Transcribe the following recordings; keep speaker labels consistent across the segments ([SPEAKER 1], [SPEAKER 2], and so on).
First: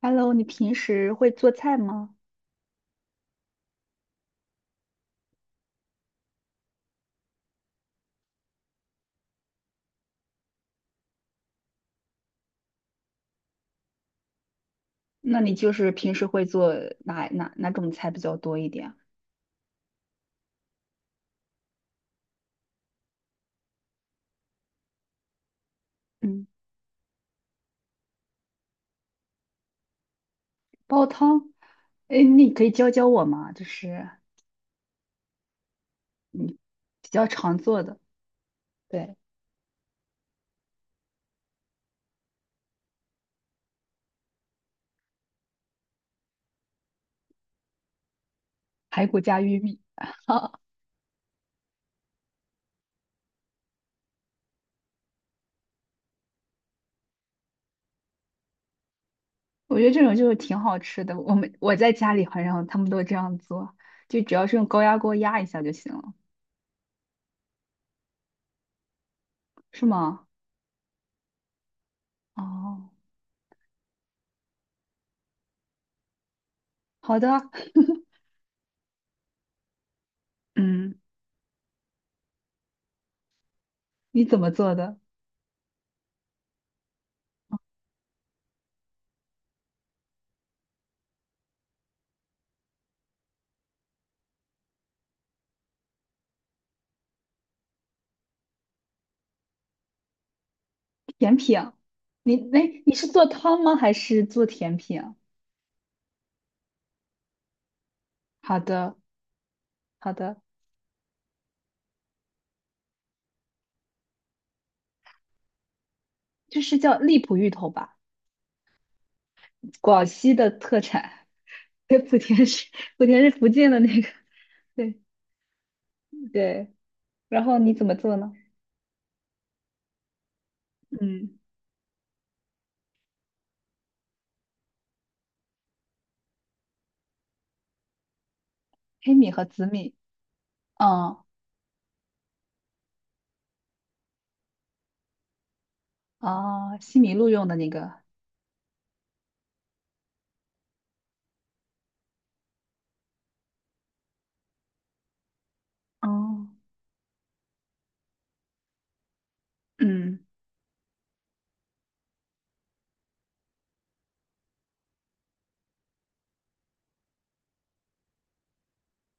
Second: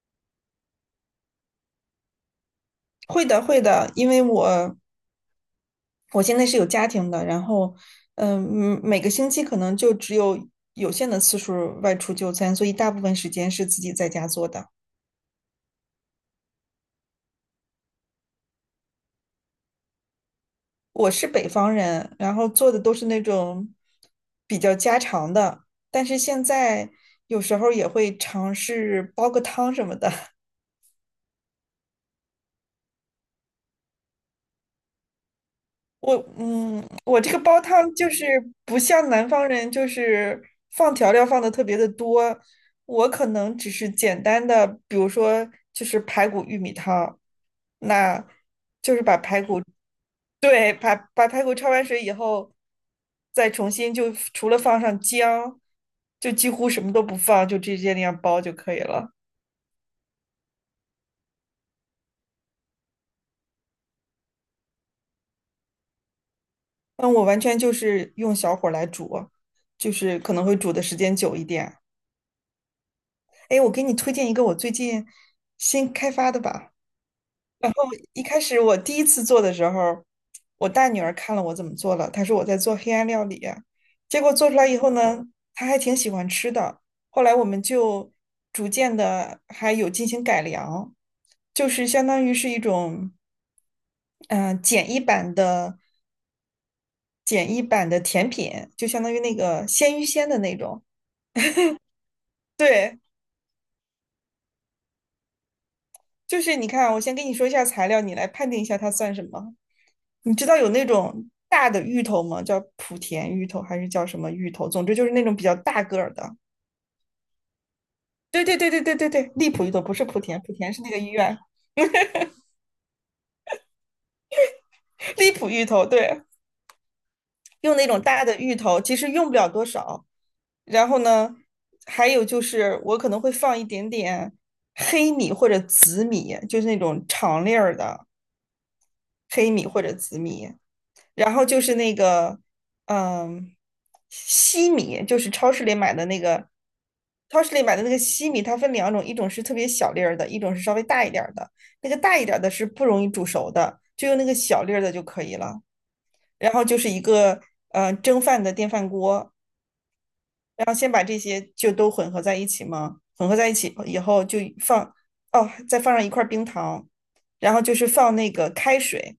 [SPEAKER 1] Hello，你平时会做菜吗？
[SPEAKER 2] 会的，会的，因为我现在是有家庭的，然后每个星期可能就只有有限的次数外出就餐，所以大部分时间是自己在家做的。
[SPEAKER 1] 那你就是平时会做哪种菜比较多一点啊？
[SPEAKER 2] 我是北方人，然后做的都是那种比较家常的，但是现
[SPEAKER 1] 嗯，
[SPEAKER 2] 在有时候也会尝试煲个汤什么的。
[SPEAKER 1] 煲汤。哎，你可以教教我吗？就是你比
[SPEAKER 2] 我
[SPEAKER 1] 较
[SPEAKER 2] 这个
[SPEAKER 1] 常
[SPEAKER 2] 煲
[SPEAKER 1] 做
[SPEAKER 2] 汤
[SPEAKER 1] 的，
[SPEAKER 2] 就是不像
[SPEAKER 1] 对，
[SPEAKER 2] 南方人，就是放调料放的特别的多。我可能只是简单的，比如说就是排骨玉米汤。那
[SPEAKER 1] 排骨加玉米，
[SPEAKER 2] 对，把排骨焯完水以后，再重新就除了放上姜，就几乎什么都不放，就直接那样煲就可以了。
[SPEAKER 1] 我觉得这种就是挺好吃的。我在家里好像他们都这样做，就只要是用高压锅压一下就行了，
[SPEAKER 2] 嗯，我完全就是用小火来煮，
[SPEAKER 1] 是
[SPEAKER 2] 就是
[SPEAKER 1] 吗？
[SPEAKER 2] 可能会煮的时间久一点。
[SPEAKER 1] 哦，
[SPEAKER 2] 哎，我给你推荐一个我最近新开发的吧。
[SPEAKER 1] 好的。
[SPEAKER 2] 一开始我第一次做的时候，我大
[SPEAKER 1] 嗯，
[SPEAKER 2] 女儿看了我怎么做了，她说我在做黑暗料理啊，结
[SPEAKER 1] 你
[SPEAKER 2] 果
[SPEAKER 1] 怎
[SPEAKER 2] 做
[SPEAKER 1] 么
[SPEAKER 2] 出来
[SPEAKER 1] 做
[SPEAKER 2] 以后
[SPEAKER 1] 的？
[SPEAKER 2] 呢，她还挺喜欢吃的。后来我们就逐渐的还有进行改良，就是相当于是一种嗯、呃简易版的简易版的甜品，就相当于那个鲜芋仙的那种。
[SPEAKER 1] 甜品啊？你哎，你
[SPEAKER 2] 对，
[SPEAKER 1] 是做汤吗？还是做甜品啊？
[SPEAKER 2] 就是你看，我先跟你说一下材料，你来判
[SPEAKER 1] 好
[SPEAKER 2] 定一下它
[SPEAKER 1] 的。
[SPEAKER 2] 算什么。
[SPEAKER 1] 好
[SPEAKER 2] 你
[SPEAKER 1] 的，
[SPEAKER 2] 知道有那种大的芋头吗？叫莆田芋头还是叫什么芋头？总之就是那种比较大个儿的。
[SPEAKER 1] 就是叫荔浦芋头吧，
[SPEAKER 2] 对对对对对对对，荔浦芋头不是
[SPEAKER 1] 广
[SPEAKER 2] 莆
[SPEAKER 1] 西
[SPEAKER 2] 田，
[SPEAKER 1] 的
[SPEAKER 2] 莆田
[SPEAKER 1] 特
[SPEAKER 2] 是那个医
[SPEAKER 1] 产。
[SPEAKER 2] 院，
[SPEAKER 1] 对，莆田是福建的那个，对
[SPEAKER 2] 荔浦芋头对，
[SPEAKER 1] 对。然后你
[SPEAKER 2] 用
[SPEAKER 1] 怎
[SPEAKER 2] 那
[SPEAKER 1] 么
[SPEAKER 2] 种
[SPEAKER 1] 做
[SPEAKER 2] 大
[SPEAKER 1] 呢？
[SPEAKER 2] 的芋头，其实用不了多少。然后呢，
[SPEAKER 1] 嗯，
[SPEAKER 2] 还有就是我可能会放一点点黑米或者紫米，就是那种长粒儿的
[SPEAKER 1] 黑米和
[SPEAKER 2] 黑
[SPEAKER 1] 紫
[SPEAKER 2] 米或者
[SPEAKER 1] 米，
[SPEAKER 2] 紫米，
[SPEAKER 1] 哦
[SPEAKER 2] 然后就是那个，嗯，西米，就是超市里买的那个，
[SPEAKER 1] 哦，西米露
[SPEAKER 2] 超
[SPEAKER 1] 用
[SPEAKER 2] 市
[SPEAKER 1] 的
[SPEAKER 2] 里
[SPEAKER 1] 那
[SPEAKER 2] 买的那
[SPEAKER 1] 个，
[SPEAKER 2] 个西米，它分两种，一种是特别小粒儿的，一种是稍微大一点儿的。那个大一点儿的是不容易煮熟的，就用那个小粒儿的就可以了。
[SPEAKER 1] 哦，
[SPEAKER 2] 然后就是一个，蒸饭的电饭锅，
[SPEAKER 1] 嗯
[SPEAKER 2] 然后先把这些就都混合在一起吗？混合在一起以后就放，哦，再放上一块冰糖，然后就是放那个开水，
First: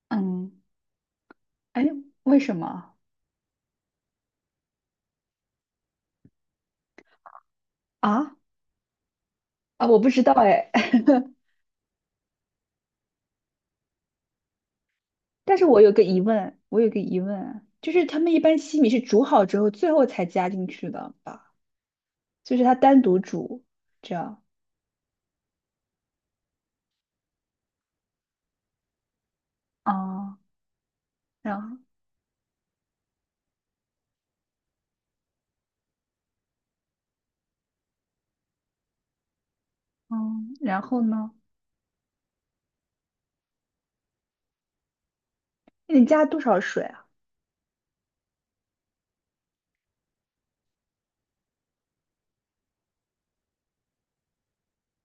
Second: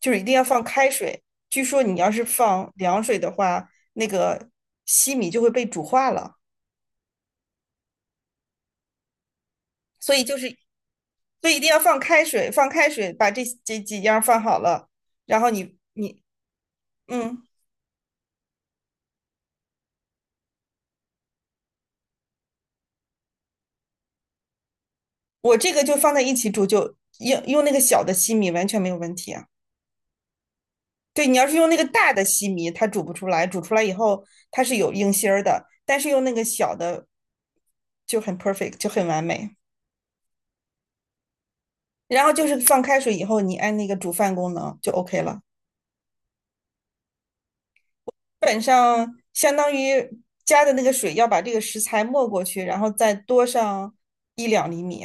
[SPEAKER 2] 就是一定要
[SPEAKER 1] 嗯，
[SPEAKER 2] 放开水。据说
[SPEAKER 1] 哎，
[SPEAKER 2] 你要是
[SPEAKER 1] 为什
[SPEAKER 2] 放
[SPEAKER 1] 么
[SPEAKER 2] 凉水的话，那个西米就会被煮化了，
[SPEAKER 1] 啊啊？我不
[SPEAKER 2] 所
[SPEAKER 1] 知
[SPEAKER 2] 以
[SPEAKER 1] 道
[SPEAKER 2] 就是，
[SPEAKER 1] 哎，
[SPEAKER 2] 所以一定要放开水，放开水把这几样放好了，然 后
[SPEAKER 1] 但是我有个疑
[SPEAKER 2] 嗯，
[SPEAKER 1] 问，就是他们一般西米是煮好之后最后才加进去的吧？就是它单独煮这样。
[SPEAKER 2] 我这个就放在一起煮就，用那个小的西米完全没有问题啊。
[SPEAKER 1] 哦，
[SPEAKER 2] 对，你要
[SPEAKER 1] 然
[SPEAKER 2] 是用
[SPEAKER 1] 后。
[SPEAKER 2] 那个大的西米，它煮不出来，煮出来以后它是有硬芯儿的，但是用那个小的就很 perfect，就很完美。
[SPEAKER 1] 嗯，然后呢？
[SPEAKER 2] 然后就是放开水以后，你按那个煮饭功能就 OK 了。
[SPEAKER 1] 那你加多少水啊？
[SPEAKER 2] 基本上相当于加的那个水要把这个食材没过去，然后再多上1-2厘米，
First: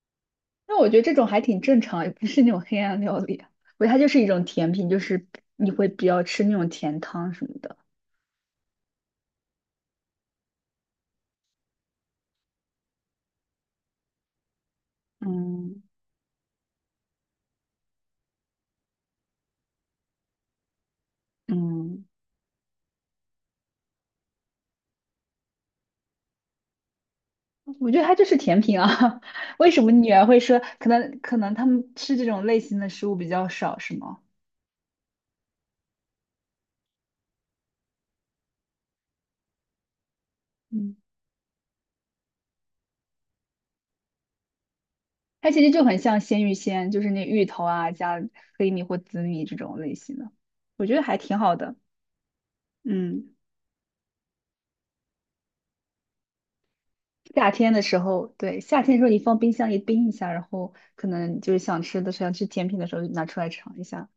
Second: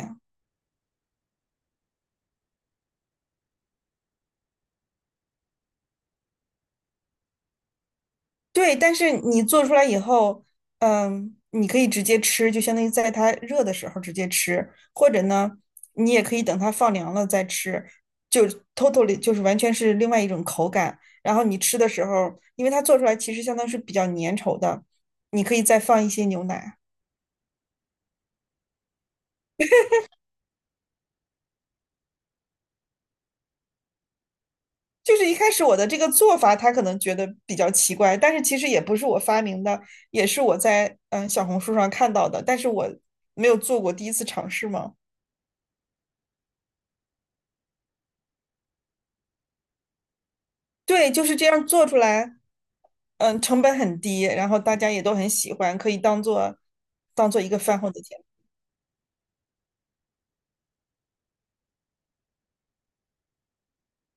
[SPEAKER 1] 那我觉得这种还挺正常，也不是那种黑暗料理啊。我觉得它就是一种甜品，就是你会比较吃那种甜汤什么的。
[SPEAKER 2] 对，但是你做出来以后，嗯，你可以直接吃，就相当于在它热的时候直接吃，或者呢，
[SPEAKER 1] 嗯
[SPEAKER 2] 你也可以等它放凉了再吃，就 totally 就是完全是另外一种口感。然后你吃的
[SPEAKER 1] 嗯，
[SPEAKER 2] 时候，因为它做出来其实相当是比较粘稠的，你可以再放一些牛奶。
[SPEAKER 1] 我觉得它就是甜品啊。为什么女儿会说，可能他们吃这种类型的食物比较少，是吗？
[SPEAKER 2] 就是一开始我的这个做法，他可能觉得比较奇怪，但是其实也不是我发明的，也是我
[SPEAKER 1] 嗯，
[SPEAKER 2] 在小红书上看到的，但是我没有做过，第一次尝试嘛。
[SPEAKER 1] 它其实就很像鲜芋仙，就是那芋头啊加黑米或紫米这种类型的，我觉得
[SPEAKER 2] 对，
[SPEAKER 1] 还
[SPEAKER 2] 就是
[SPEAKER 1] 挺
[SPEAKER 2] 这
[SPEAKER 1] 好
[SPEAKER 2] 样
[SPEAKER 1] 的。
[SPEAKER 2] 做出来，
[SPEAKER 1] 嗯。
[SPEAKER 2] 嗯，成本很低，然后大家也都很喜欢，可以当做一
[SPEAKER 1] 夏
[SPEAKER 2] 个
[SPEAKER 1] 天
[SPEAKER 2] 饭
[SPEAKER 1] 的
[SPEAKER 2] 后
[SPEAKER 1] 时
[SPEAKER 2] 的甜。
[SPEAKER 1] 候，对，夏天的时候你放冰箱里冰一下，然后可能就是想吃的时候、想吃甜品的时候就拿出来尝一下，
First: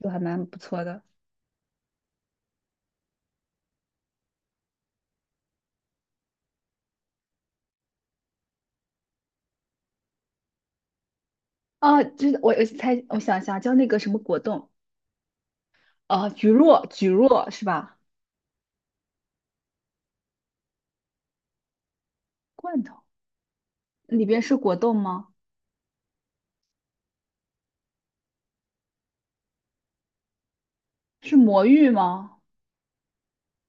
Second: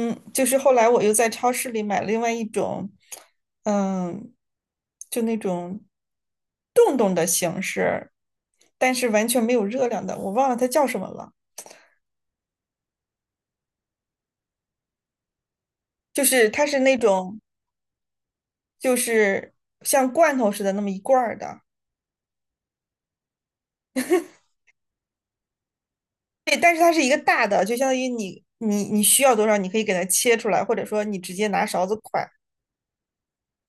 [SPEAKER 1] 都还蛮
[SPEAKER 2] 就是
[SPEAKER 1] 不
[SPEAKER 2] 后
[SPEAKER 1] 错
[SPEAKER 2] 来我
[SPEAKER 1] 的。
[SPEAKER 2] 又在超市里买了另外一种，嗯，就那种冻，但是完全没有热量的，我忘了它叫什么了。
[SPEAKER 1] 啊，我想一下，叫那个什么果冻
[SPEAKER 2] 就
[SPEAKER 1] 啊，橘
[SPEAKER 2] 是它是
[SPEAKER 1] 若
[SPEAKER 2] 那
[SPEAKER 1] 橘
[SPEAKER 2] 种，
[SPEAKER 1] 若是吧？
[SPEAKER 2] 就是像罐头似的那么一罐儿的，
[SPEAKER 1] 罐头里边是果冻吗？
[SPEAKER 2] 对，但是它是一个大的，就相当于你需要多少，你可以给它切出来，或者说你直
[SPEAKER 1] 是
[SPEAKER 2] 接
[SPEAKER 1] 魔
[SPEAKER 2] 拿勺
[SPEAKER 1] 芋
[SPEAKER 2] 子㧟。
[SPEAKER 1] 吗？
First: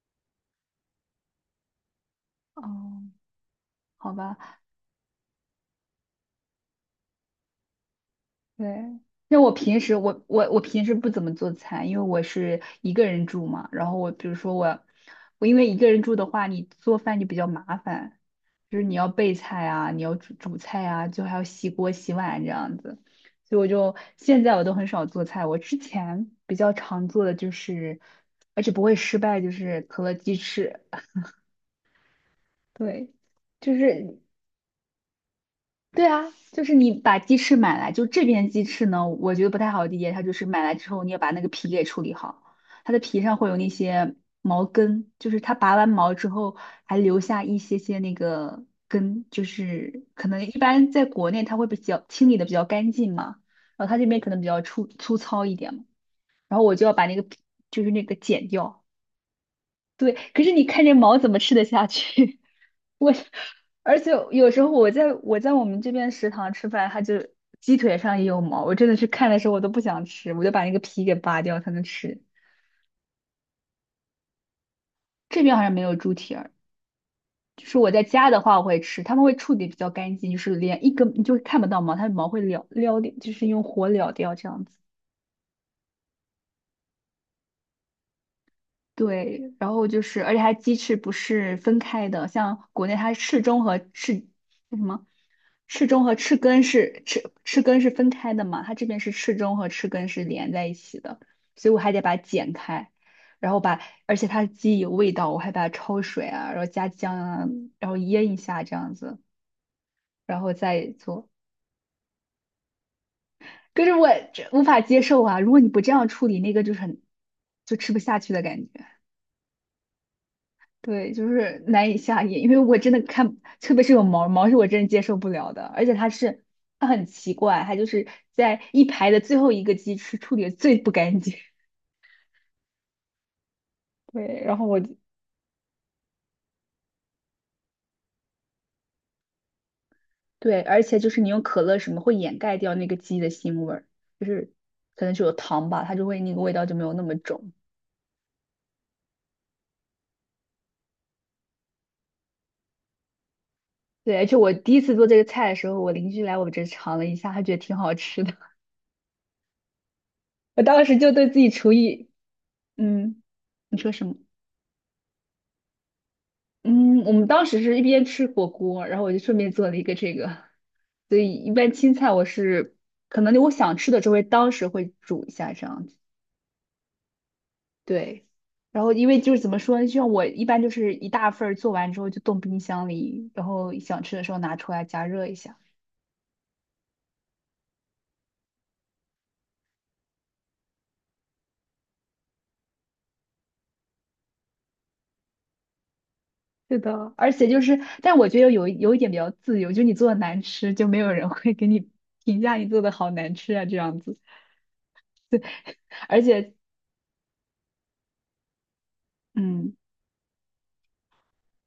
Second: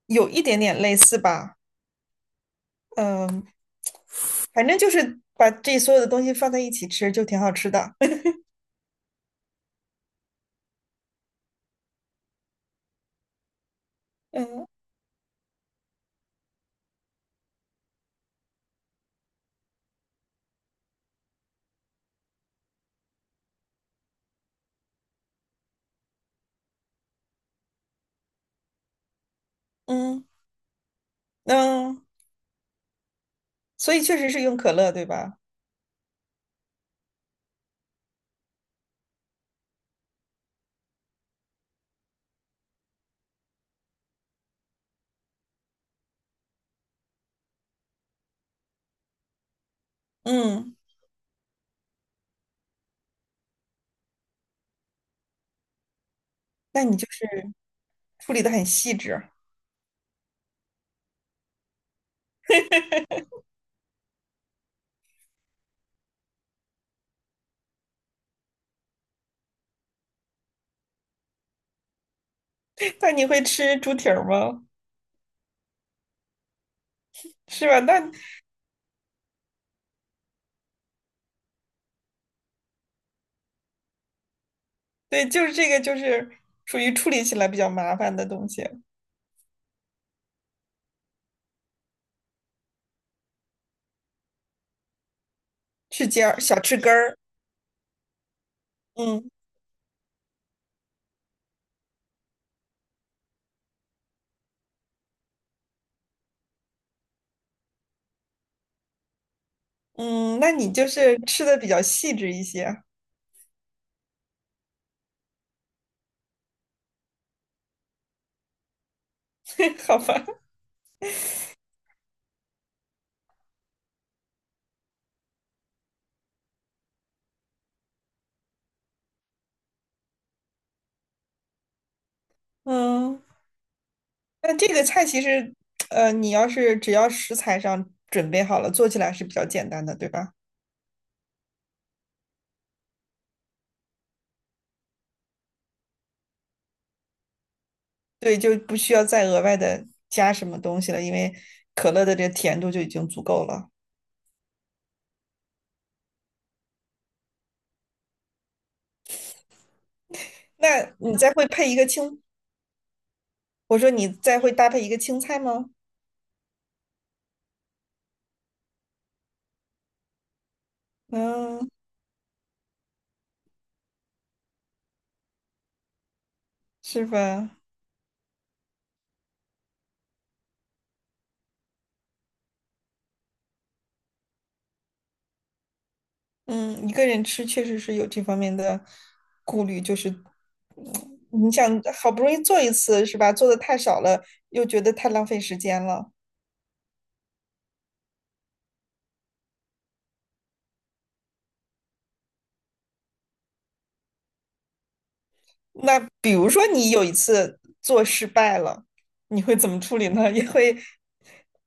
[SPEAKER 2] 有一点点类似吧，
[SPEAKER 1] 哦，
[SPEAKER 2] 嗯，
[SPEAKER 1] 好吧。
[SPEAKER 2] 反正就是把这所有的东西放在一起吃，就挺好吃的。
[SPEAKER 1] 对，那我平时不怎么做菜，因为我是一个人住嘛。然后我比如说
[SPEAKER 2] 嗯
[SPEAKER 1] 我我因为一个人住的话，你做饭就比较麻烦，就是你要备菜啊，你要煮菜啊，就还要洗锅洗碗这样子。所以我现在都很少做菜，我之前比较常做的就是，而且不会失败，就是可乐
[SPEAKER 2] 嗯
[SPEAKER 1] 鸡翅。
[SPEAKER 2] 嗯，
[SPEAKER 1] 对，就
[SPEAKER 2] 所以确
[SPEAKER 1] 是。
[SPEAKER 2] 实是用可乐，对吧？
[SPEAKER 1] 对啊，就是你把鸡翅买来，就这边鸡翅呢，我觉得不太好理解，它就是买来之后你要把那个皮给处理好，它的皮上会有那些毛根，就是它拔完毛之后还留下一些些那个根，就是可能一
[SPEAKER 2] 嗯，
[SPEAKER 1] 般在国内它会比较清理的比较干净嘛，然后它这边可能比较粗糙一点嘛，然后我
[SPEAKER 2] 那
[SPEAKER 1] 就要
[SPEAKER 2] 你
[SPEAKER 1] 把
[SPEAKER 2] 就
[SPEAKER 1] 那个
[SPEAKER 2] 是
[SPEAKER 1] 皮就是那个
[SPEAKER 2] 处理
[SPEAKER 1] 剪
[SPEAKER 2] 的很
[SPEAKER 1] 掉，
[SPEAKER 2] 细致。
[SPEAKER 1] 对，可是你看这毛怎么吃得下去？我，而且有时候我在我们这边食堂吃饭，它就鸡腿上也有毛，我真的是看的时候我都不想吃，我就把那个皮给扒掉才能吃。
[SPEAKER 2] 那你会吃猪蹄儿吗？
[SPEAKER 1] 这边好像没有猪蹄儿，就
[SPEAKER 2] 是
[SPEAKER 1] 是
[SPEAKER 2] 吧？
[SPEAKER 1] 我在
[SPEAKER 2] 那
[SPEAKER 1] 家的话我会吃，他们会处理比较干净，就是连一根你就看不到毛，它的毛会撩掉，就是用火燎掉这样子。
[SPEAKER 2] 对，就是这个，就是属于处理起来比较麻烦的东西，
[SPEAKER 1] 对，然后就是，而且它鸡翅不是分开的，像国内它翅中和翅那什么？翅中
[SPEAKER 2] 去
[SPEAKER 1] 和
[SPEAKER 2] 尖
[SPEAKER 1] 翅
[SPEAKER 2] 儿、小
[SPEAKER 1] 根
[SPEAKER 2] 翅根
[SPEAKER 1] 是
[SPEAKER 2] 儿。
[SPEAKER 1] 翅根是分开的嘛，它这边是
[SPEAKER 2] 嗯
[SPEAKER 1] 翅中和翅根是连在一起的，所以我还得把它剪开，然后把，而且它的鸡有味道，我还把它焯水啊，然后加姜啊，然后腌一下这样子，
[SPEAKER 2] 嗯，
[SPEAKER 1] 然
[SPEAKER 2] 那
[SPEAKER 1] 后
[SPEAKER 2] 你就
[SPEAKER 1] 再
[SPEAKER 2] 是
[SPEAKER 1] 做。
[SPEAKER 2] 吃的比较细致一些，
[SPEAKER 1] 可是我这无法接受啊！如果你不这样处理，那个就是很就吃不下去的感觉。
[SPEAKER 2] 好吧？
[SPEAKER 1] 对，就是难以下咽，因为我真的看，特别是有毛毛是我真的接受不了的，而且它是它很奇怪，它就是在一排的最后一个鸡翅处理的最不干净。
[SPEAKER 2] 嗯。
[SPEAKER 1] 对，然
[SPEAKER 2] 但
[SPEAKER 1] 后
[SPEAKER 2] 这
[SPEAKER 1] 我
[SPEAKER 2] 个
[SPEAKER 1] 就
[SPEAKER 2] 菜其实，你要是只要食材上准备好了，做起来是比较简单的，对吧？
[SPEAKER 1] 对，而且就是你用可乐什么会掩盖掉那个鸡的腥味儿，就是可能是有糖吧，它就会那个味道就没有那么重。
[SPEAKER 2] 对，就不需要再额外的加什么东西了，因为可乐的这甜度就已经足够了。
[SPEAKER 1] 对，而且我第一次做这个菜的时候，我邻居来我这尝了一下，他觉得挺好吃的，我当
[SPEAKER 2] 那
[SPEAKER 1] 时就
[SPEAKER 2] 你
[SPEAKER 1] 对
[SPEAKER 2] 再
[SPEAKER 1] 自
[SPEAKER 2] 会
[SPEAKER 1] 己
[SPEAKER 2] 配
[SPEAKER 1] 厨
[SPEAKER 2] 一个
[SPEAKER 1] 艺，
[SPEAKER 2] 青，
[SPEAKER 1] 嗯，
[SPEAKER 2] 我
[SPEAKER 1] 你
[SPEAKER 2] 说
[SPEAKER 1] 说什
[SPEAKER 2] 你
[SPEAKER 1] 么？
[SPEAKER 2] 再会搭配一个青菜吗？
[SPEAKER 1] 嗯，我们当时是一边吃火锅，然后我就顺便做了一个这个，所以一
[SPEAKER 2] 嗯，
[SPEAKER 1] 般青菜我是可能我想吃的就会当时会煮一下这样子，
[SPEAKER 2] 是吧？
[SPEAKER 1] 对。然后因为就是怎么说呢，就像我一般就是一大份儿做完之后就冻冰箱里，然后想吃的时候拿出来加热一下。
[SPEAKER 2] 嗯，一个人吃确实是有这方面的顾虑，就是，嗯你想好不容易做一次，是吧？做的太少了，又觉得太浪费时间了。
[SPEAKER 1] 是的，而且就是，但我觉得有一点比较自由，就你做的难吃，就没有人会给你评价你做的好难吃啊这样子，
[SPEAKER 2] 那
[SPEAKER 1] 而
[SPEAKER 2] 比如
[SPEAKER 1] 且。
[SPEAKER 2] 说你有一次做失败了，你会怎
[SPEAKER 1] 嗯，
[SPEAKER 2] 么处理呢？也会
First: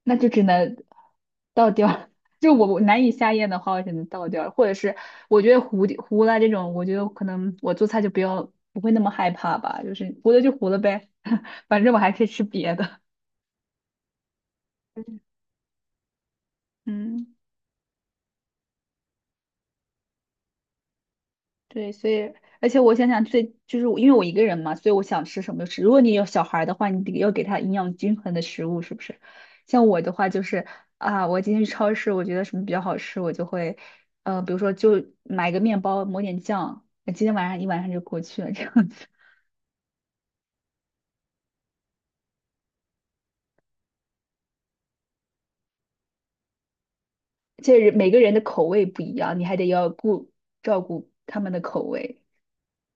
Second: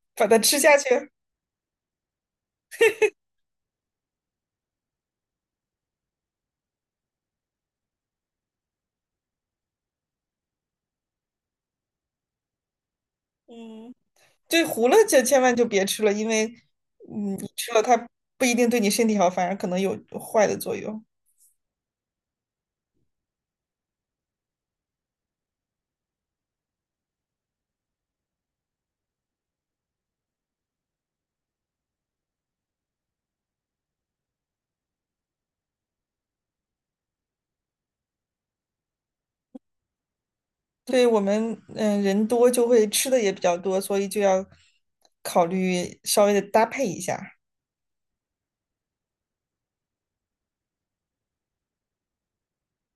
[SPEAKER 1] 那
[SPEAKER 2] 把
[SPEAKER 1] 就
[SPEAKER 2] 它
[SPEAKER 1] 只
[SPEAKER 2] 吃
[SPEAKER 1] 能
[SPEAKER 2] 下去？
[SPEAKER 1] 倒掉 就我难以下咽的话，我只能倒掉或者是我觉得糊了这种，我觉得可能我做菜就不会那么害怕吧，就是糊了就糊了呗，反正我还可以吃别的。
[SPEAKER 2] 嗯，对，糊了就千万就别吃了，因为
[SPEAKER 1] 嗯。
[SPEAKER 2] 嗯，你吃了它不一定对你身体好，反而可能有坏的作用。
[SPEAKER 1] 对，所以而且我想想最就是我因为我一个人嘛，所以我想吃什么就吃。如果你有小孩儿的话，你得要给他营养均衡的食物，是不是？像我的话就是啊，我今天去超市，我觉得什么比较好吃，我就会呃，比如说就买个面包，抹点酱，那今天晚上一晚上就过去了这样子。
[SPEAKER 2] 所以我们人多就会吃的也比较多，所以就要考虑稍微的搭配一下。
[SPEAKER 1] 这人每个人的口味不一样，你还得要照顾他们的口味，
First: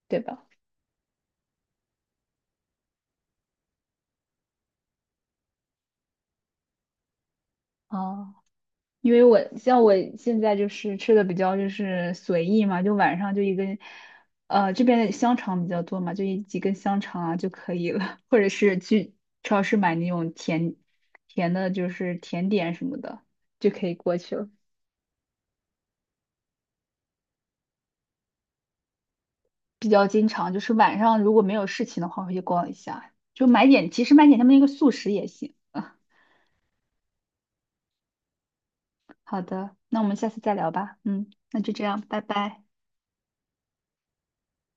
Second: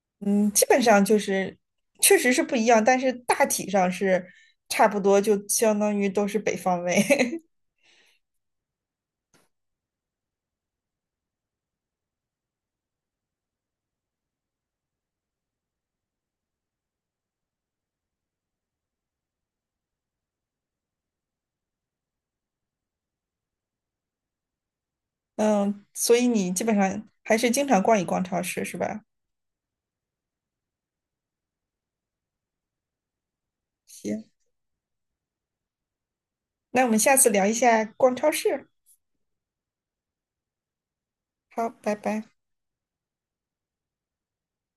[SPEAKER 1] 对吧？
[SPEAKER 2] 嗯，基本上就是确实是不一样，但是大体上是差不多，就相当于都是北方味。
[SPEAKER 1] 哦。因为我像我现在就是吃的比较就是随意嘛，就晚上就一根，呃，这边的香肠比较多嘛，就一几根香肠啊就可以了，或者是去超市买那种甜的，就是甜点什么的就可以过去了。
[SPEAKER 2] 嗯，所以你基本上还是经常逛一逛超市是吧？
[SPEAKER 1] 比较经常就是晚上如果没有事情的话，会去逛一下，就买点，其实
[SPEAKER 2] 行，
[SPEAKER 1] 买点他们那个速食也行。
[SPEAKER 2] 那我们下次聊一下逛超市。
[SPEAKER 1] 好的，那我们下次再聊吧。嗯，那
[SPEAKER 2] 好，
[SPEAKER 1] 就这
[SPEAKER 2] 拜
[SPEAKER 1] 样，拜
[SPEAKER 2] 拜。
[SPEAKER 1] 拜。